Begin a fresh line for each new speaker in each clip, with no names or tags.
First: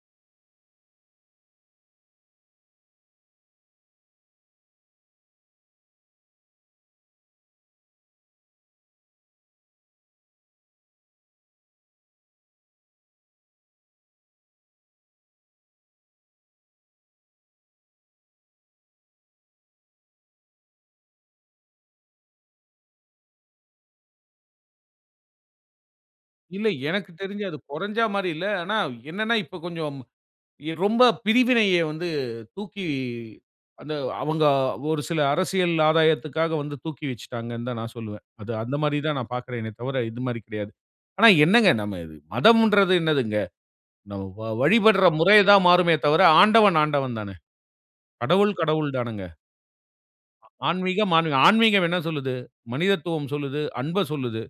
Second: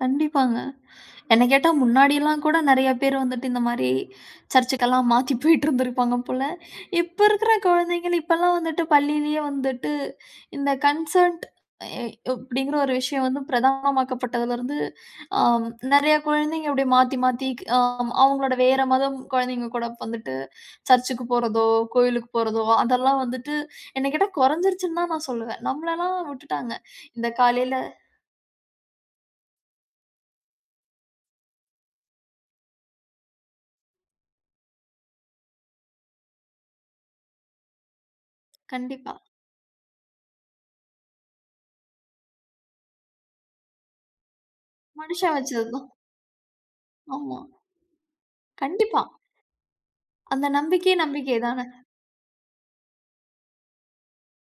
கண்டிப்பாங்க, என்ன கேட்டா, முன்னாடிலாம் கூட நெறையா பேர் வந்துட்டு, இந்த மாரி, சர்ச்சுக்கெல்லாம் மாத்தி போயிட்டிருந்துருப்பாங்க போல. இப்ப இருக்கிற குழந்தைங்கள், இப்பலாம் வந்துட்டு, பள்ளியிலயே வந்துட்டு, இந்த கன்சர்ன்ட் அய் யய் அப்டிங்கிற ஒரு விஷயம் வந்து பிரதானமாக்கப்பட்டதலருந்து, அ நெறைய குழந்தைங்க அப்டியே மாத்தி மாத்திக் ஆ, ஆமா. அவுங்களோட வேற மதம் குழந்தைங்க கூட வந்துட்டு, சர்ச்சுக்கு போறதோ, கோயிலுக்கு போறதோ, அதெல்லாம் வந்துட்டு, என்ன கேட்டா கொறஞ்சிருச்சுன்னு தான் நான் சொல்லுவேன். நம்மளலாம்
இல்ல,
விட்டுட்டாங்க.
எனக்கு
இந்த
தெரிஞ்சு, அது
காலையில
கொறஞ்சா மாரி இல்ல. ஆனா, என்னான்னா, இப்போ கொஞ்சம் எ ரொம்ப பிரிவினைய வந்து தூக்கி அந்த அவுங்க ஒரு சில அரசியல் ஆதாயத்துக்காக வந்து தூக்கி வெச்சுட்டாங்கன்னு தான், நான் சொல்லுவேன். அது அந்த மாரி
கண்டிப்பா.
தான், நான் பாக்கிறேனே தவிர இது மாரி கிடையாது. ஆனா என்னங்க? நம்ம இது மதம்ன்றது என்னாதுங்க? நம்ம வ வழிபட்ற
மனுஷன்
முறை
வச்சது
தான்
தான்.
மாறுமே தவிர, ஆண்டவன், ஆண்டவன் தானே.
ஆமா.
கடவுள், கடவுள்
கண்டிப்பா.
தானுங்க.
அந்த நம்பிக்கையே,
ஆன்மீகம், ஆனு
நம்பிக்கை தானே.
ஆன்மீகம் என்ன சொல்லுது? மனிதத்துவம் சொல்லுது! அன்ப சொல்லுது!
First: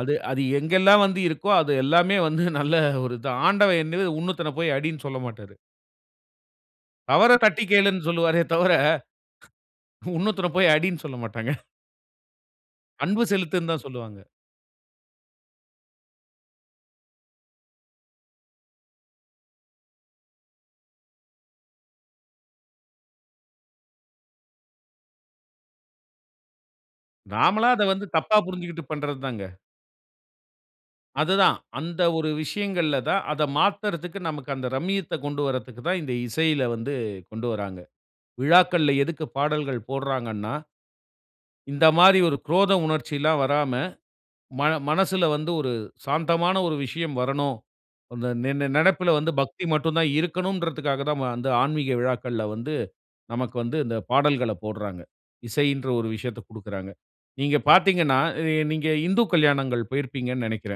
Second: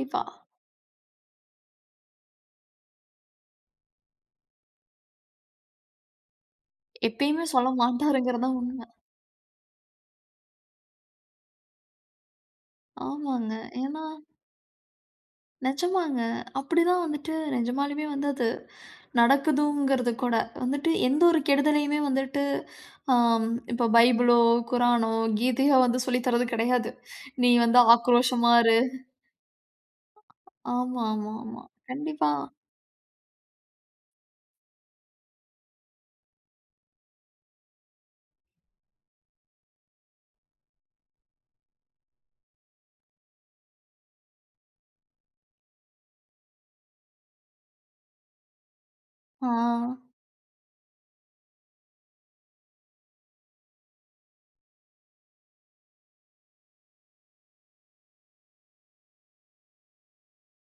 அது அது எங்கெல்லாம் வந்து இருக்கோ, அது எல்லாமே வந்து நல்ல ஒரு இது தான். ஆண்டவன் என்னது? உன்னொருத்தன போய் அடின்னு சொல்லமாட்டாரு. தவற
எப்பயுமே
தட்டி
சொல்ல
கேளுன்னு சொல்லுவாரே
மாட்டாருங்கறதுதான்
தவிர,
உண்ம.
உன்னொருத்தன போய் அடின்னு சொல்ல மாட்டாங்க. அன்பு
ஆமாங்க.
செலுத்துன்னு தான்
ஏன்னா
சொல்லுவாங்க.
நெஜமாங்க. அப்படிதான் வந்துட்டு நிஜமாலுமே வந்து அது, நடக்குதுங்கிறது கூட, வந்துட்டு எந்த ஒரு கெடுதலையுமே வந்துட்டு, அம் இப்போ பைபிளோ, குரானோ, கீதையோ வந்து சொல்லி தரது கிடையாது. "நீ
நாமளா
வந்து
அதை வந்து தப்பா
ஆக்ரோஷமா இரு"
புரிஞ்சுகிட்டு பண்றதுதாங்க.
ஆமா, ஆமா
அதுதான்.
ஆமா.
அந்த
கண்டிப்பா.
ஒரு விஷயங்கள்ல தான், அத மாத்தறதுக்கு, நமக்கு அந்த ரம்யத்த கொண்டு வரத்துக்குத் தான், இந்த இசையில வந்து கொண்டு வராங்க. விழாக்கள்ல எதுக்கு பாடல்கள் போடுறாங்கன்னா இந்த மாரி, ஒரு குரோத உணர்ச்சிலாம் வராம, மன மனசுல வந்து ஒரு சாந்தமான ஒரு விஷயம் வரணும். அந்த நி நி நினைப்பில வந்து பக்தி மட்டும்
ஆ.
தான் இருக்கணும்ன்றதுக்காக தான், ம அந்த ஆன்மீக விழாக்கள்ல வந்து, நமக்கு வந்து, இந்த பாடல்களப் போட்றாங்க. இசைன்ற ஒரு விஷயத்தக் குடுக்குறாங்க. நீங்க பாத்தீங்கன்னா அ நீங்க இந்து கல்யாணங்கள் போயிருப்பீங்கன்னு நெனைக்கிறேன்.